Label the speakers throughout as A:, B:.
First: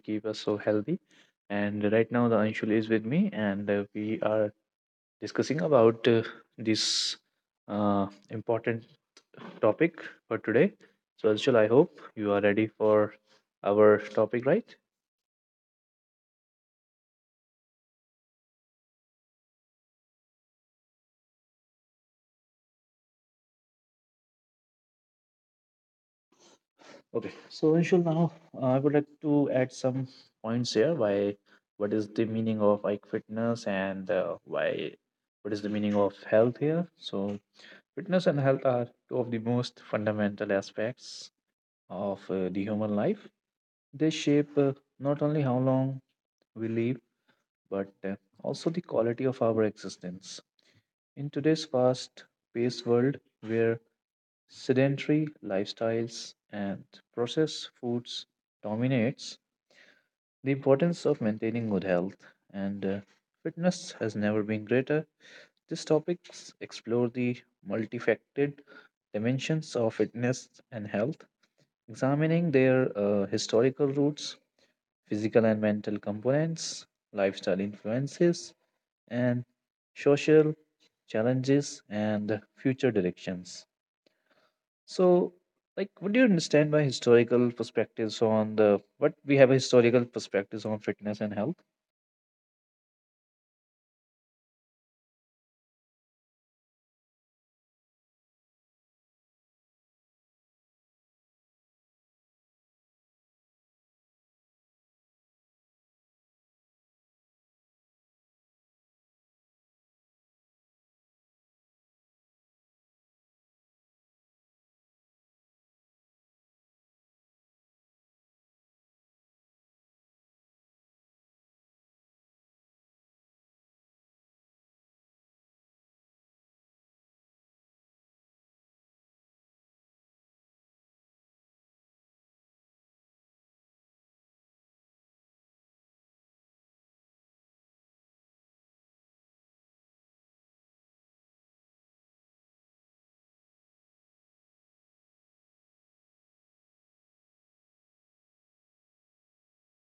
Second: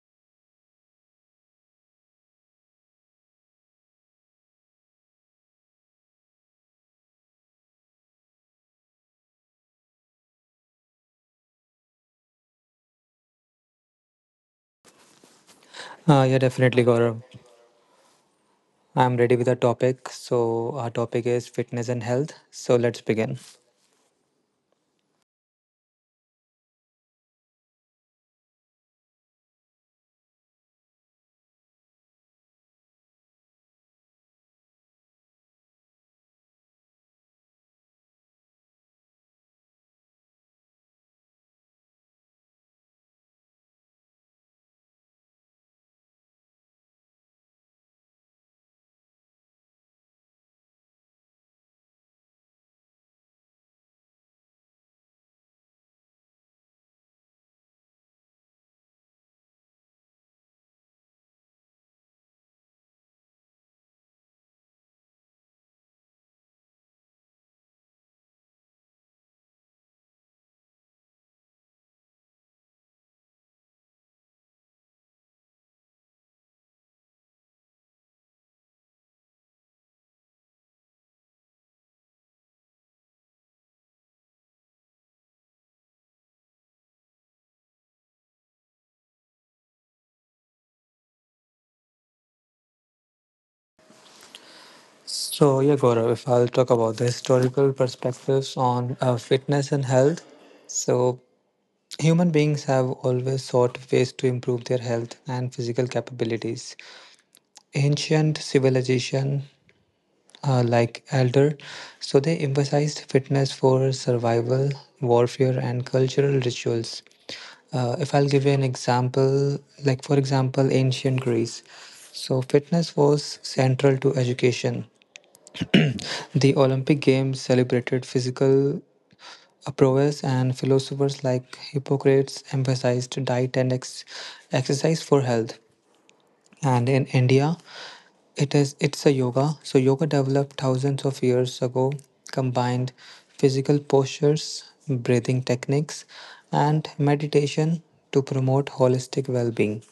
A: keep us so healthy? And right now, the Anshul is with me, and we are discussing about this important topic for today. So, Anshul, I hope you are ready for our topic, right?
B: Yeah, definitely, Gaurav. I'm ready with the topic. So, our topic is fitness and health. So, let's begin.
A: Okay. So, Anshul, now I would like to add some points here. Why? What is the meaning of like fitness and why? What is the meaning of health here? So, fitness and health are two of the most fundamental aspects of the human life. They shape not only how long we live, but also the quality of our existence. In today's fast paced world where sedentary lifestyles and processed foods dominates, the importance of maintaining good health and fitness has never been greater. These topics explore the multifaceted dimensions of fitness and health, examining their historical roots, physical and mental components, lifestyle influences, and social challenges and future directions. So, like, what do you understand by historical perspectives on the what we have historical perspectives on fitness and health?
B: So, yeah, Gaurav, if I'll talk about the historical perspectives on fitness and health. So, human beings have always sought ways to improve their health and physical capabilities. Ancient civilization like Elder. So they emphasized fitness for survival, warfare, and cultural rituals. If I'll give you an example, like for example, ancient Greece. So fitness was central to education. The Olympic Games celebrated physical prowess, and philosophers like Hippocrates emphasized diet and exercise for health. And in India, it's a yoga. So yoga developed thousands of years ago, combined physical postures, breathing techniques, and meditation to promote holistic well-being.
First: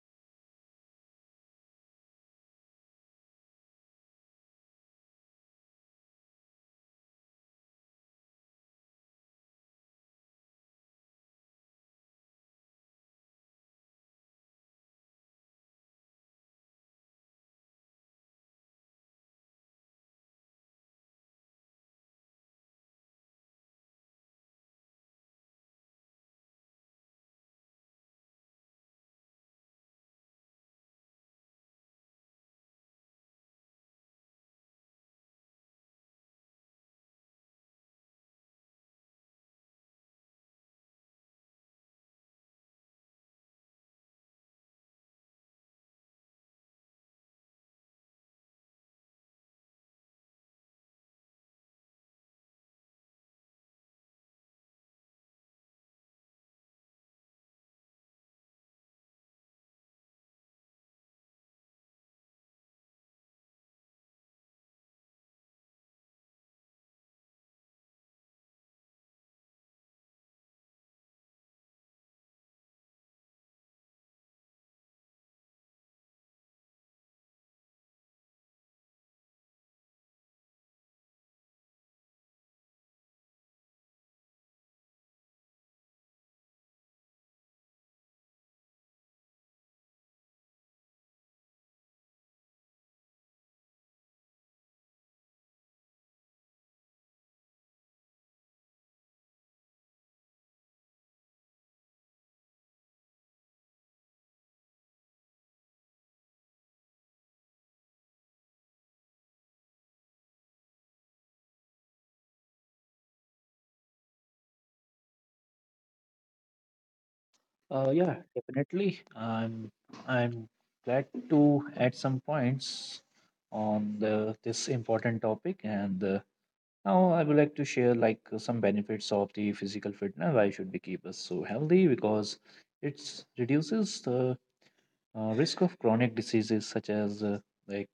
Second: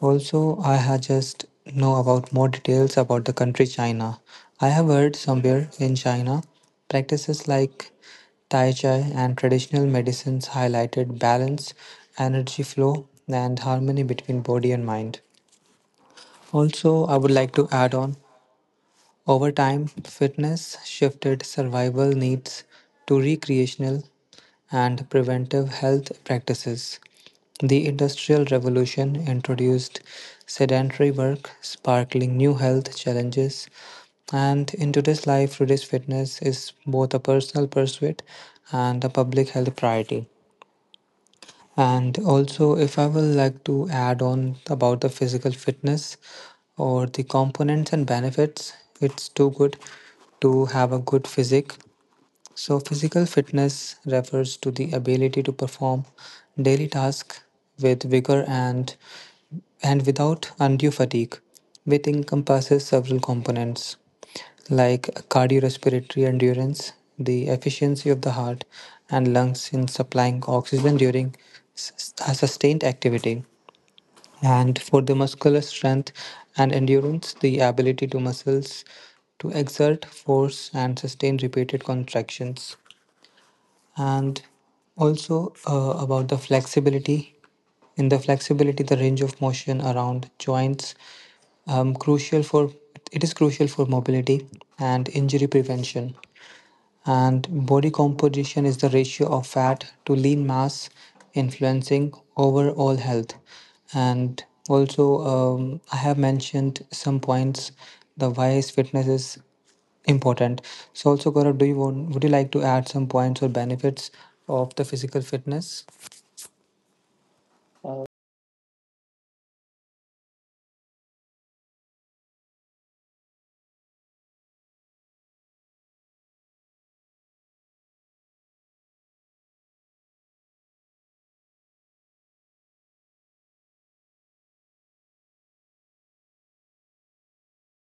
B: Also, I had just know about more details about the country China. I have heard somewhere in China, practices like Tai Chi and traditional medicines highlighted balance, energy flow, and harmony between body and mind. Also, I would like to add on over time, fitness shifted survival needs to recreational and preventive health practices. The Industrial Revolution introduced sedentary work, sparkling new health challenges. And in today's life, today's fitness is both a personal pursuit and a public health priority. And also, if I will like to add on about the physical fitness or the components and benefits, it's too good to have a good physique. So physical fitness refers to the ability to perform daily tasks with vigor and without undue fatigue, which encompasses several components like cardiorespiratory endurance, the efficiency of the heart and lungs in supplying oxygen during a sustained activity, and for the muscular strength and endurance, the ability to muscles to exert force and sustain repeated contractions, and also about the flexibility. In the flexibility, the range of motion around joints crucial for it is crucial for mobility and injury prevention. And body composition is the ratio of fat to lean mass, influencing overall health. And also, I have mentioned some points the wise fitness is important. So also Gaurav, do you want would you like to add some points or benefits of the physical fitness?
A: Yeah, definitely. I'm glad to add some points on the this important topic, and now I would like to share like some benefits of the physical fitness. Why should we keep us so healthy? Because it reduces the risk of chronic diseases such as like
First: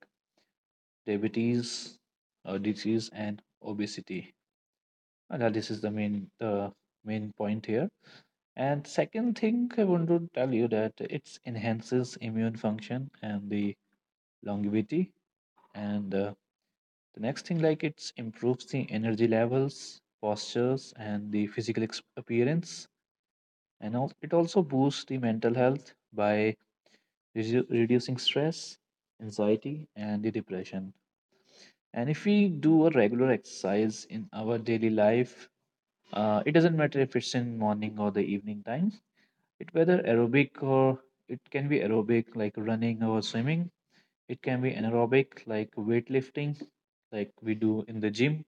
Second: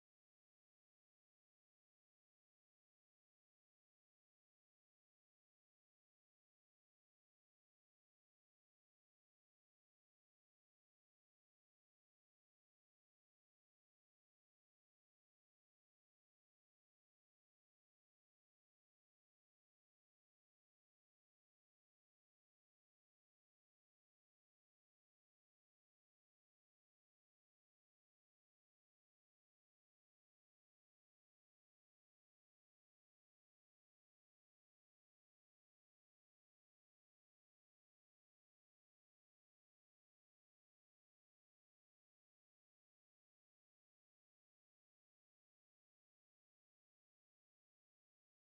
A: diabetes disease and obesity. And now this is the main point here, and second thing I want to tell you that it enhances immune function and the longevity, and the next thing, like, it improves the energy levels, postures and the physical appearance, and it also boosts the mental health by reducing stress, anxiety and the depression. And if we do a regular exercise in our daily life, it doesn't matter if it's in morning or the evening time. It whether aerobic or it can be aerobic like running or swimming. It can be anaerobic like weightlifting, like we do in the gym.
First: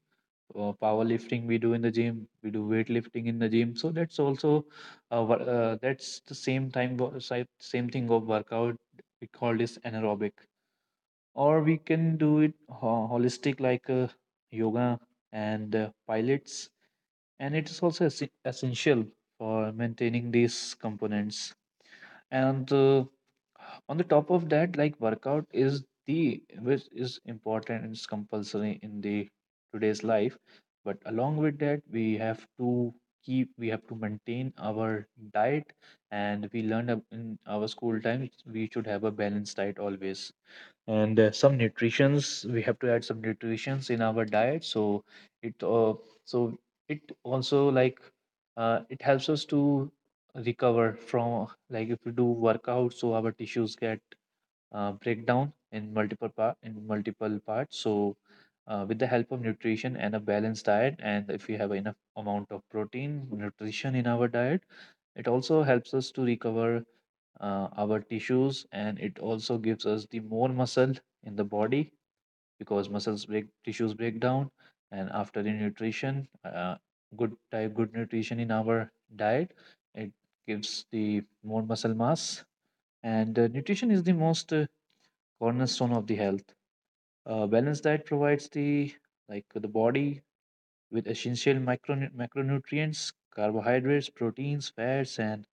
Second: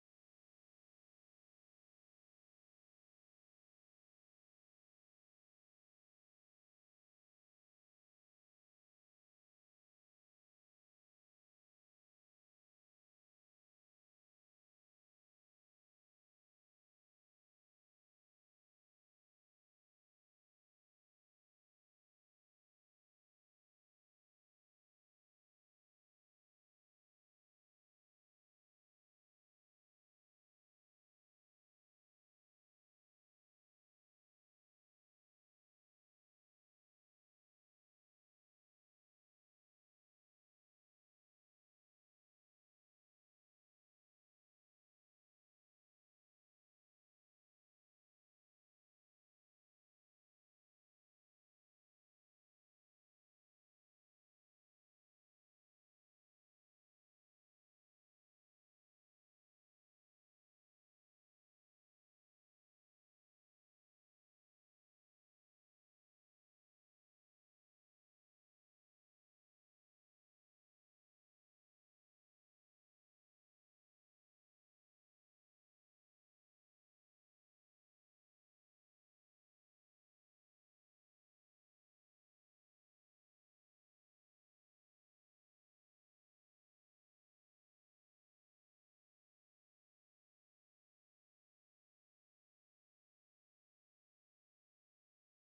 A: Or powerlifting we do in the gym. We do weightlifting in the gym. So that's also that's the same time go- si- same thing of workout. We call this anaerobic or we can do it holistic like yoga and pilates, and it is also essential for maintaining these components, and on the top of that, like, workout is the which is important, and it's compulsory in the today's life. But along with that, we have to maintain our diet. And we learned in our school times we should have a balanced diet always. And some nutritions, we have to add some nutritions in our diet. So it so it also like it helps us to recover from, like, if we do workout, so our tissues get breakdown in multiple parts. So, with the help of nutrition and a balanced diet, and if we have enough amount of protein, nutrition in our diet, it also helps us to recover our tissues, and it also gives us the more muscle in the body, because muscles break tissues break down, and after the nutrition, good nutrition in our diet, it gives the more muscle mass. And nutrition is the most cornerstone of the health. A balanced diet provides the, like, the body with essential micron macronutrients, carbohydrates, proteins, fats, and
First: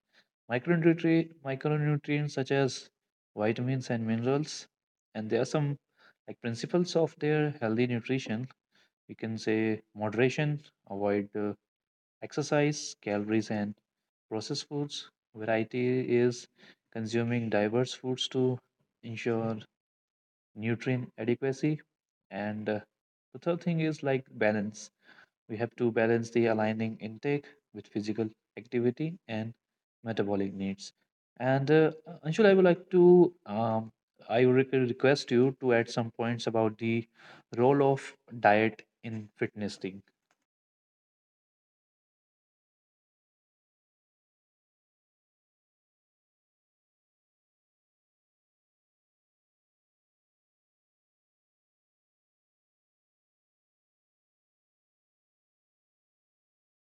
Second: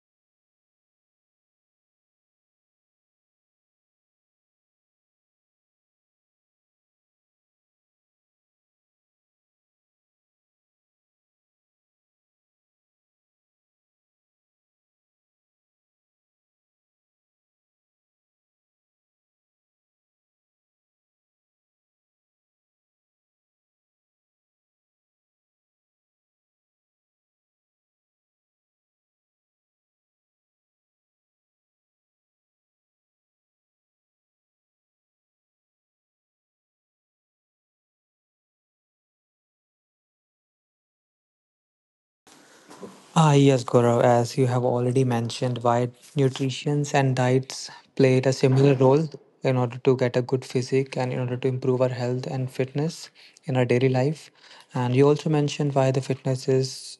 A: micronutrients such as vitamins and minerals. And there are some, like, principles of their healthy nutrition. We can say moderation, avoid exercise, calories, and processed foods. Variety is consuming diverse foods to ensure nutrient adequacy. And the third thing is like balance. We have to balance the aligning intake with physical activity and metabolic needs. And Anshul, I would like to, request you to add some points about the role of diet in fitness thing.
B: Ah yes, Gaurav, as you have already mentioned, why nutrition and diets played a similar role in order to get a good physique and in order to improve our health and fitness in our daily life. And you also mentioned why the fitness is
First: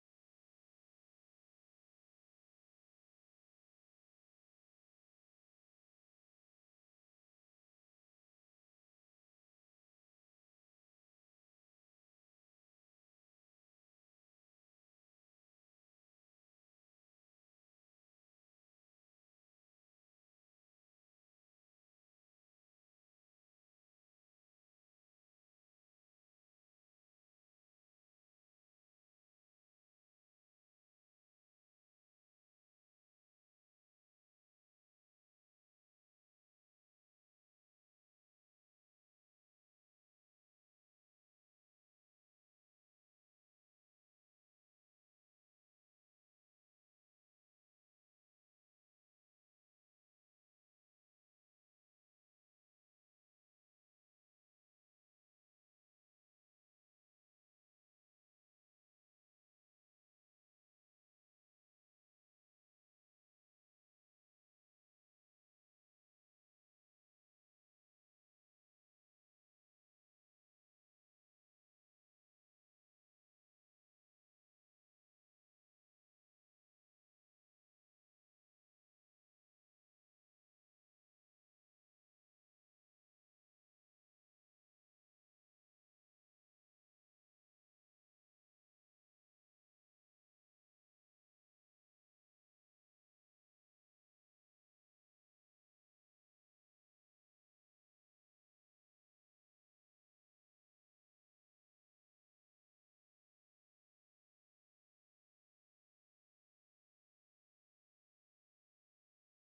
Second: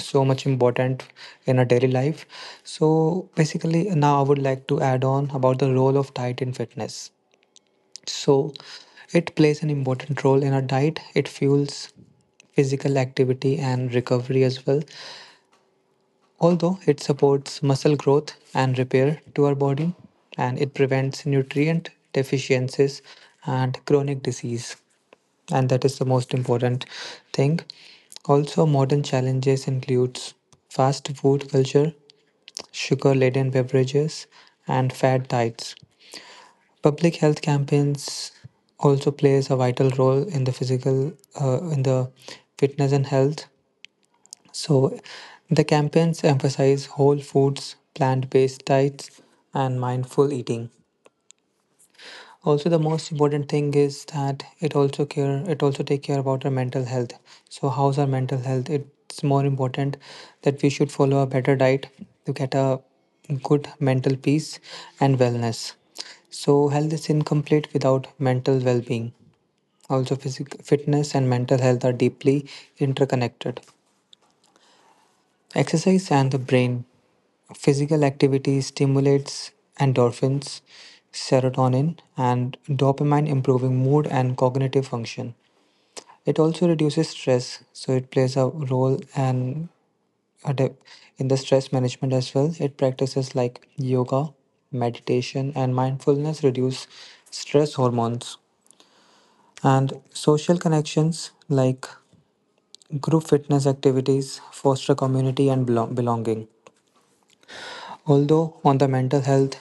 B: so much important in our daily life. So basically now I would like to add on about the role of diet in fitness. So it plays an important role in our diet. It fuels physical activity and recovery as well. Although it supports muscle growth and repair to our body, and it prevents nutrient deficiencies and chronic disease. And that is the most important thing. Also, modern challenges includes fast food culture, sugar-laden beverages, and fat diets. Public health campaigns also plays a vital role in the physical in the fitness and health. So the campaigns emphasize whole foods, plant-based diets, and mindful eating. Also, the most important thing is that it also take care about our mental health. So, how's our mental health? It's more important that we should follow a better diet to get a good mental peace and wellness. So, health is incomplete without mental well being. Also, physical fitness and mental health are deeply interconnected. Exercise and the brain. Physical activity stimulates endorphins, serotonin, and dopamine, improving mood and cognitive function. It also reduces stress, so it plays a role and a de- in the stress management as well. It practices like yoga, meditation, and mindfulness reduce stress hormones. And social connections like group fitness activities foster community and belonging. Although on the mental health,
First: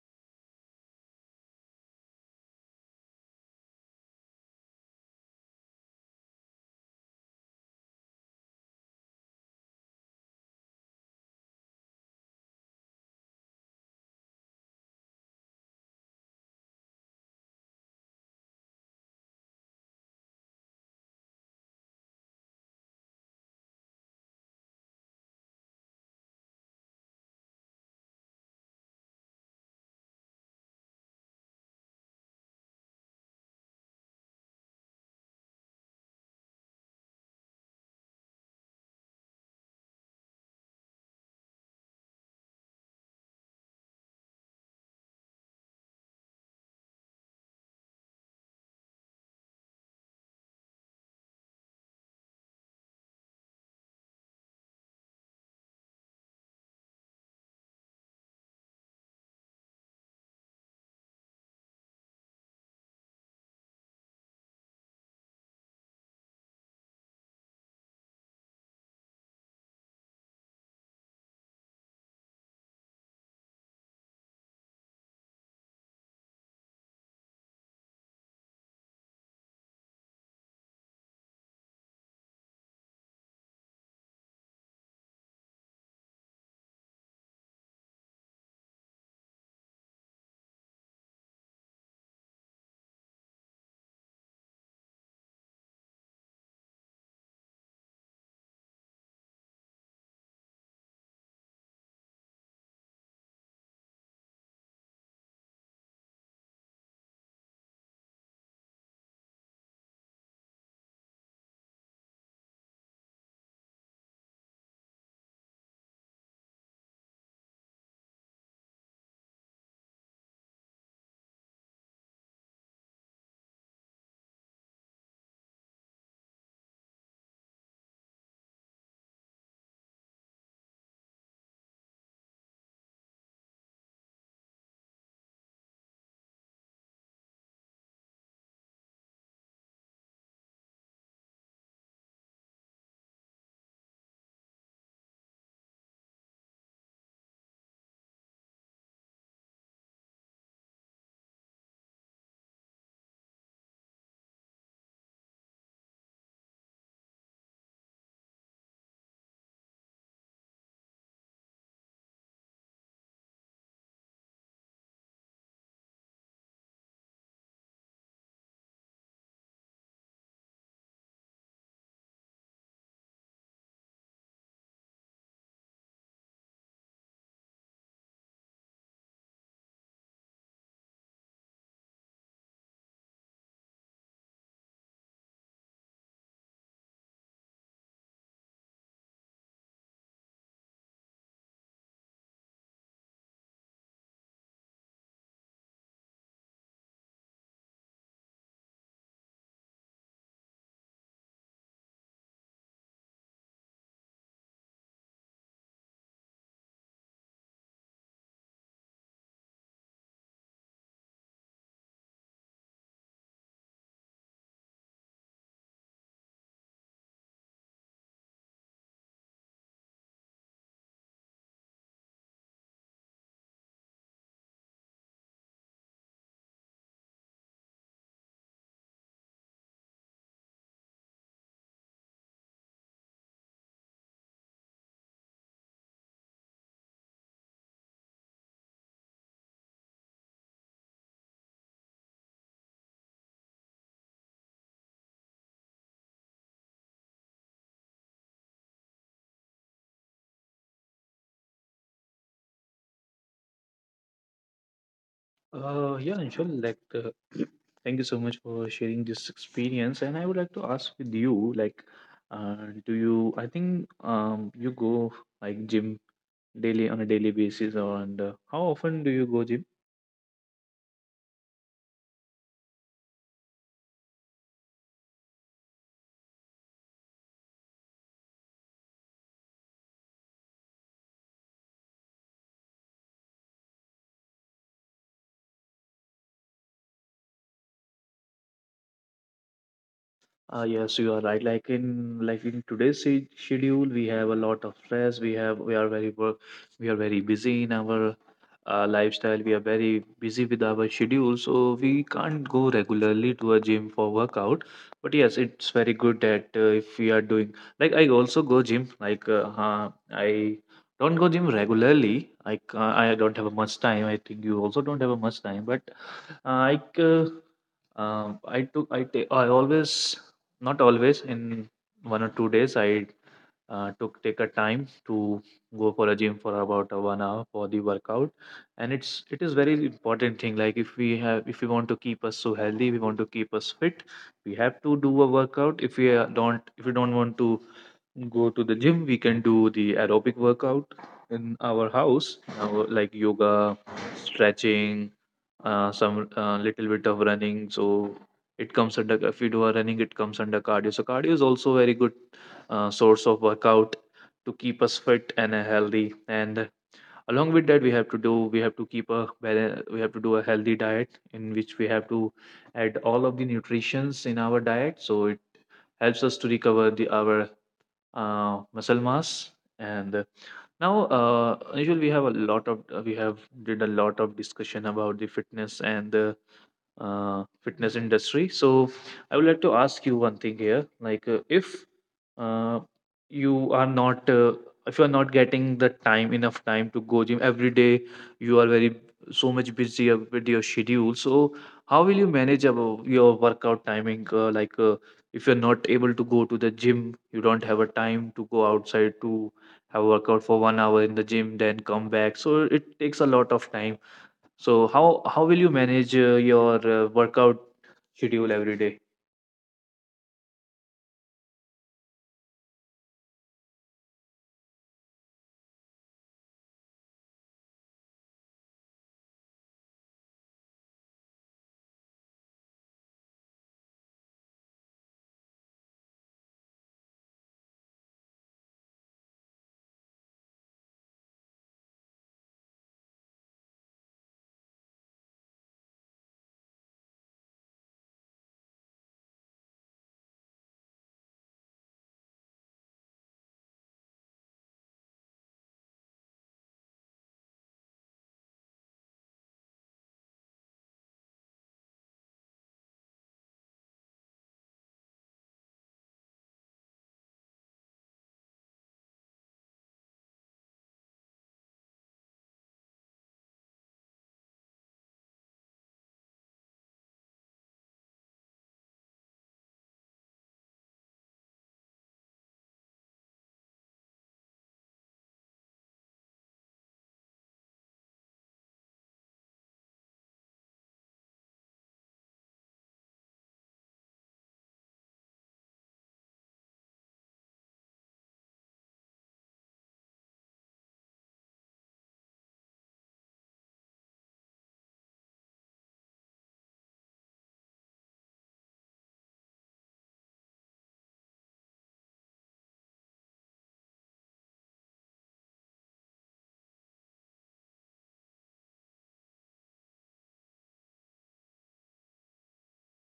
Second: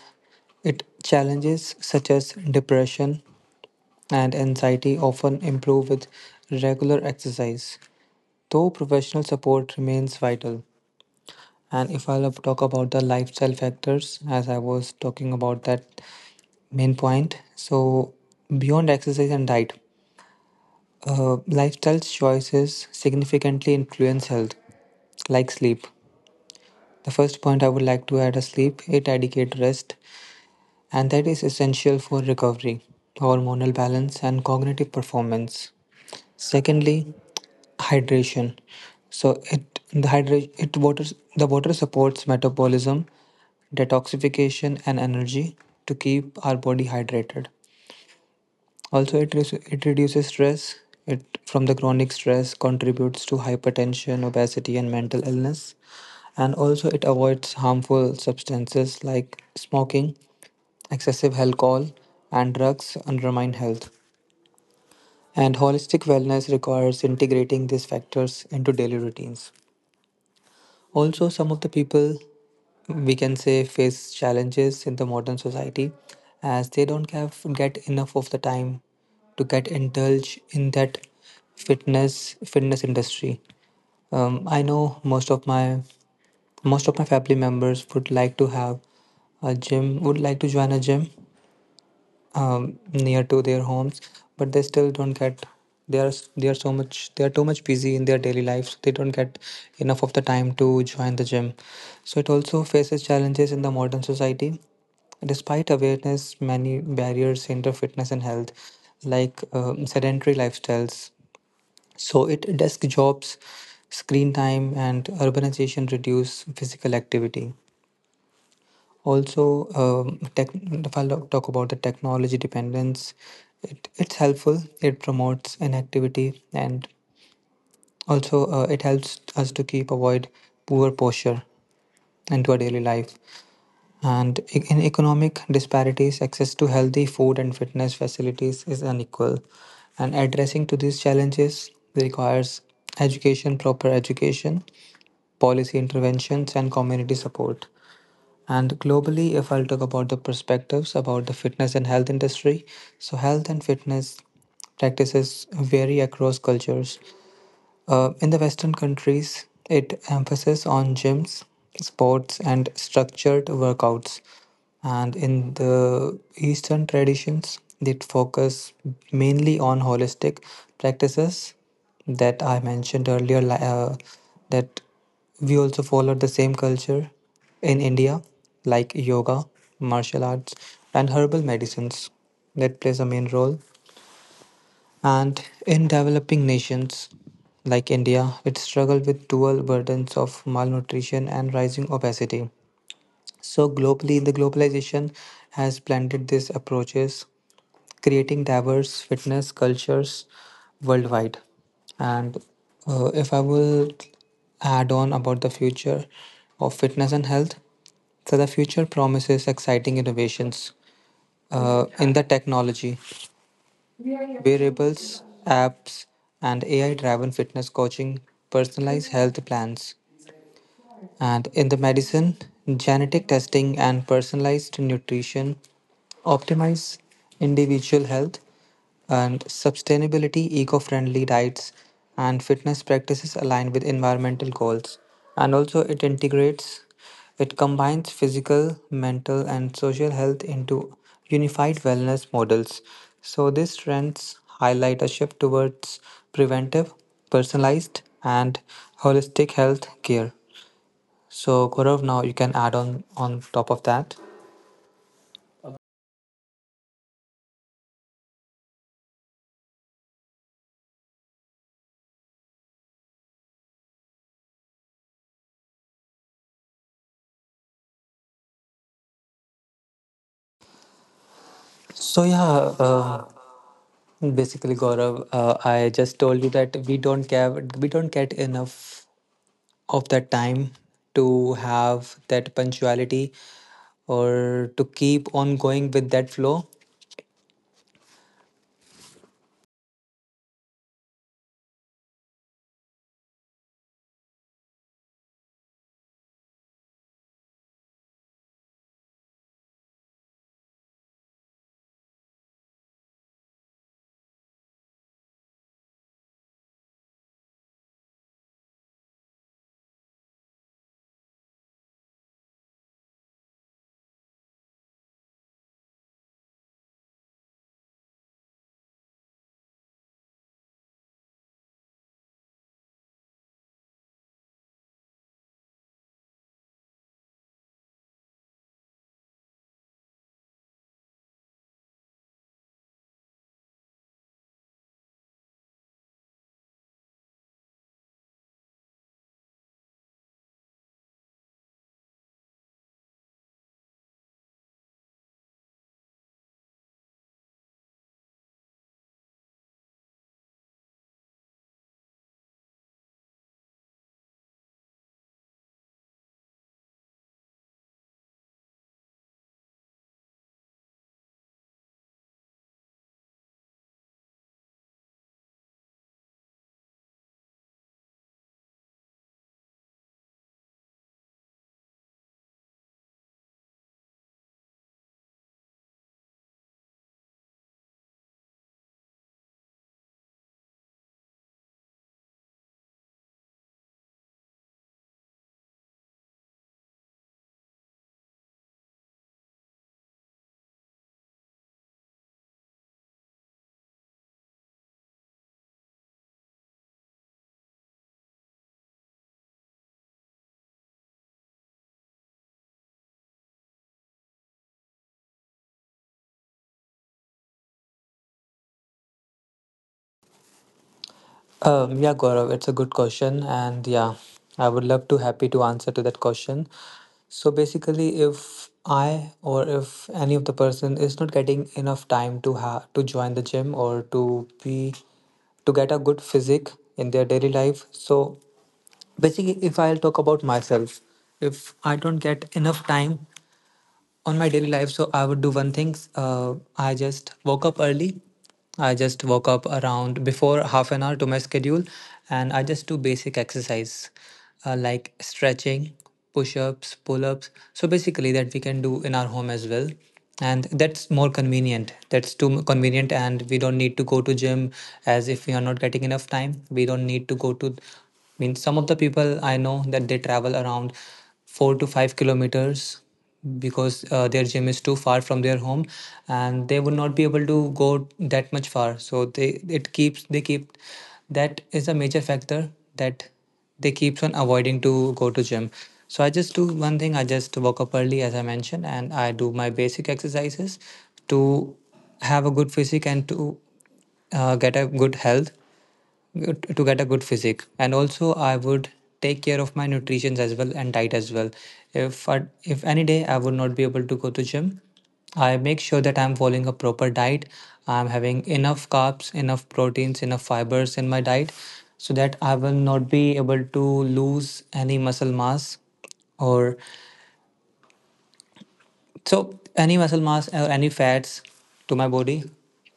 B: it challenges such as depression and anxiety often improve with regular exercise, though professional support remains vital. And if I'll talk about the lifestyle factors, as I was talking about that main point, so beyond exercise and diet, lifestyle choices significantly influence health like sleep. The first point I would like to add is sleep. It adequate rest and that is essential for recovery, hormonal balance, and cognitive performance. Secondly, hydration. So it the hydration it water The water supports metabolism, detoxification, and energy to keep our body hydrated. Also, it reduces stress. It from the chronic stress contributes to hypertension, obesity, and mental illness. And also, it avoids harmful substances like smoking, excessive alcohol, and drugs undermine health, and holistic wellness requires integrating these factors into daily routines. Also, some of the people we can say face challenges in the modern society as they don't have get enough of the time to get indulge in that fitness industry. I know most of my family members would like to join a gym near to their homes, but they still don't get. They are so much they are too much busy in their daily lives. So they don't get enough of the time to join the gym. So it also faces challenges in the modern society. Despite awareness, many barriers hinder fitness and health, like sedentary lifestyles. So it desk jobs, screen time, and urbanization reduce physical activity. Also, if I talk about the technology dependence, it's helpful. It promotes inactivity and also it helps us to keep avoid poor posture into our daily life. And in economic disparities, access to healthy food and fitness facilities is unequal. And addressing to these challenges requires proper education, policy interventions, and community support. And globally, if I'll talk about the perspectives about the fitness and health industry, so health and fitness practices vary across cultures. In the Western countries, it emphasis on gyms, sports, and structured workouts. And in the Eastern traditions, it focus mainly on holistic practices that I mentioned earlier. That we also follow the same culture in India, like yoga, martial arts, and herbal medicines that plays a main role. And in developing nations like India, it struggled with dual burdens of malnutrition and rising obesity. So globally, the globalization has blended these approaches, creating diverse fitness cultures worldwide. And if I will add on about the future of fitness and health, so the future promises exciting innovations in the technology. Wearables, apps, and AI driven fitness coaching personalize health plans, and in the medicine, genetic testing and personalized nutrition optimize individual health and sustainability, eco friendly diets, and fitness practices aligned with environmental goals. And also, it integrates, it combines physical, mental, and social health into unified wellness models. So, these trends highlight a shift towards preventive, personalized, and holistic health care. So Gaurav, now you can add on top of that.
A: Yeah, Anshul, like, thank you so much for sharing this experience. And I would like to ask with you, like, uh, do you? I think you go, like, gym daily on a daily basis, and how often do you go gym?
B: So yeah, basically Gaurav, I just told you that we don't care, we don't get enough of that time to have that punctuality or to keep on going with that flow.
A: Yes, you are right. Like in today's schedule, we have a lot of stress. We are very work, we are very busy in our lifestyle. We are very busy with our schedule, so we can't go regularly to a gym for workout. But yes, it's very good that if we are doing, like, I also go gym. Like I don't go gym regularly. I don't have much time. I think you also don't have much time. But uh, I. c- I took I take I always not always. In 1 or 2 days, I took take a time to go for a gym for about a 1 hour for the workout. And it is very important thing, like, if we have, if we want to keep us so healthy, we want to keep us fit, we have to do a workout. If we don't if we don't want to go to the gym, we can do the aerobic workout in our house our, like yoga, stretching, some little bit of running. So it comes under, if you do a running, it comes under cardio. So cardio is also very good source of workout to keep us fit and healthy. And along with that, we have to we have to do a healthy diet in which we have to add all of the nutritions in our diet. So it helps us to recover the our muscle mass. And now usually we have a lot of we have did a lot of discussion about the fitness and the fitness industry. So I would like to ask you one thing here, like if uh, you are not if you are not getting the time enough time to go gym every day, you are very so much busy with your schedule. So how will you manage about your workout timing like if you're not able to go to the gym, you don't have a time to go outside to have a workout for 1 hour in the gym, then come back. So it takes a lot of time. So how will you manage your workout schedule every day?
B: Yeah, Gaurav, it's a good question, and yeah, I would love to happy to answer to that question. So basically, if I or if any of the person is not getting enough time to ha to join the gym or to be to get a good physique in their daily life, so basically, if I'll talk about myself, if I don't get enough time on my daily life, so I would do one thing. I just woke up early, I just woke up around before half an hour to my schedule, and I just do basic exercise like stretching, push-ups, pull-ups, so basically that we can do in our home as well, and that's more convenient, convenient, and we don't need to go to gym. As if we are not getting enough time, we don't need to go to, I mean, some of the people I know that they travel around 4 to 5 kilometers because their gym is too far from their home and they would not be able to go that much far, so they keep, that is a major factor, that they keeps on avoiding to go to gym. So I just do one thing, I just woke up early as I mentioned and I do my basic exercises to have a good physique and to get a good health, to get a good physique, and also I would take care of my nutrition as well and diet as well. If any day I would not be able to go to gym, I make sure that I'm following a proper diet, I'm having enough carbs, enough proteins, enough fibers in my diet, so that I will not be able to lose any muscle mass or, so any muscle mass or any fats to my body,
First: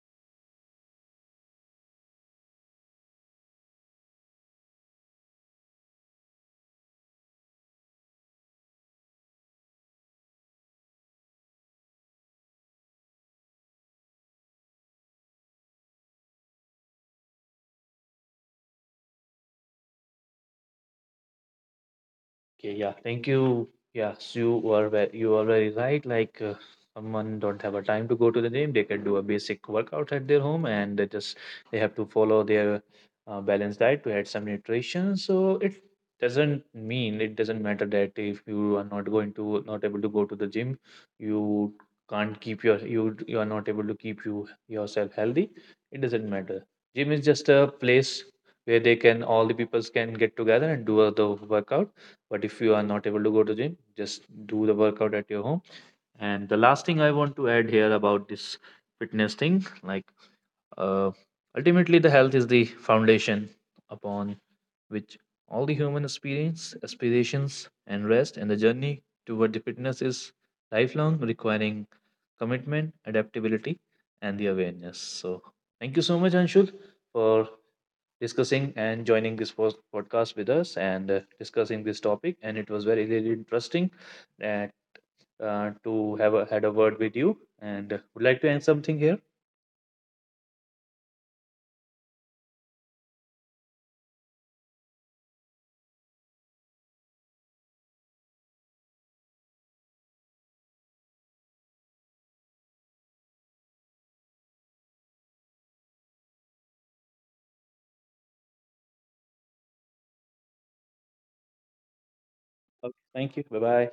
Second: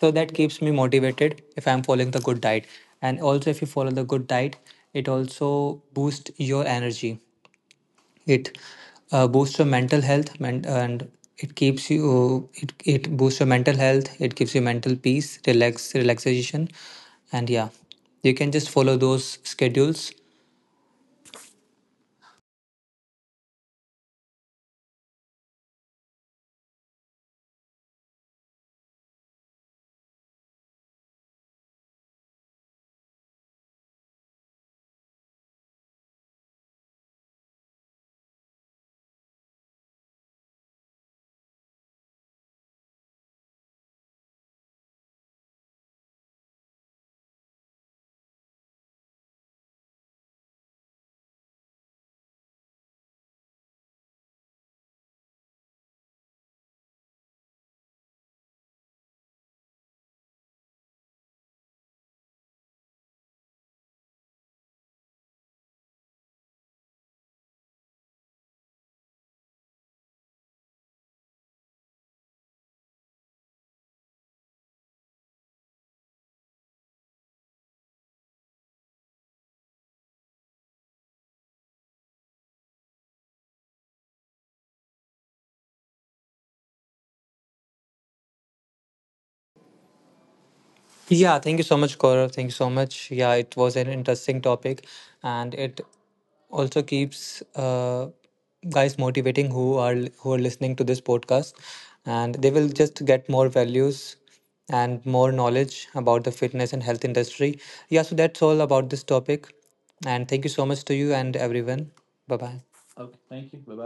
B: so that keeps me motivated if I'm following the good diet. And also, if you follow the good diet, it also boosts your energy. It boosts your mental health, and it keeps you. It boosts your mental health. It gives you mental peace, relax, relaxation, and yeah, you can just follow those schedules.
A: Okay, yeah, thank you. Yes, you are you are very right. Like someone don't have a time to go to the gym, they can do a basic workout at their home, and they have to follow their balanced diet to add some nutrition. So it doesn't matter that if you are not going to not able to go to the gym, you can't keep your you you are not able to keep you yourself healthy. It doesn't matter. Gym is just a place where they can all the peoples can get together and do the workout. But if you are not able to go to gym, just do the workout at your home. And the last thing I want to add here about this fitness thing, like uh, ultimately the health is the foundation upon which all the human experience, aspirations and rest, and the journey toward the fitness is lifelong, requiring commitment, adaptability and the awareness. So thank you so much, Anshul, for discussing and joining this first podcast with us, and discussing this topic. And it was very, really interesting that, to have a, had a word with you. And would like to end something here.
B: Yeah, thank you so much, Gaurav. Thank you so much. Yeah, it was an interesting topic, and it also keeps guys motivating who are listening to this podcast, and they will just get more values and more knowledge about the fitness and health industry. Yeah, so that's all about this topic, and thank you so much to you and everyone. Bye bye.
A: Okay, thank you. Bye bye.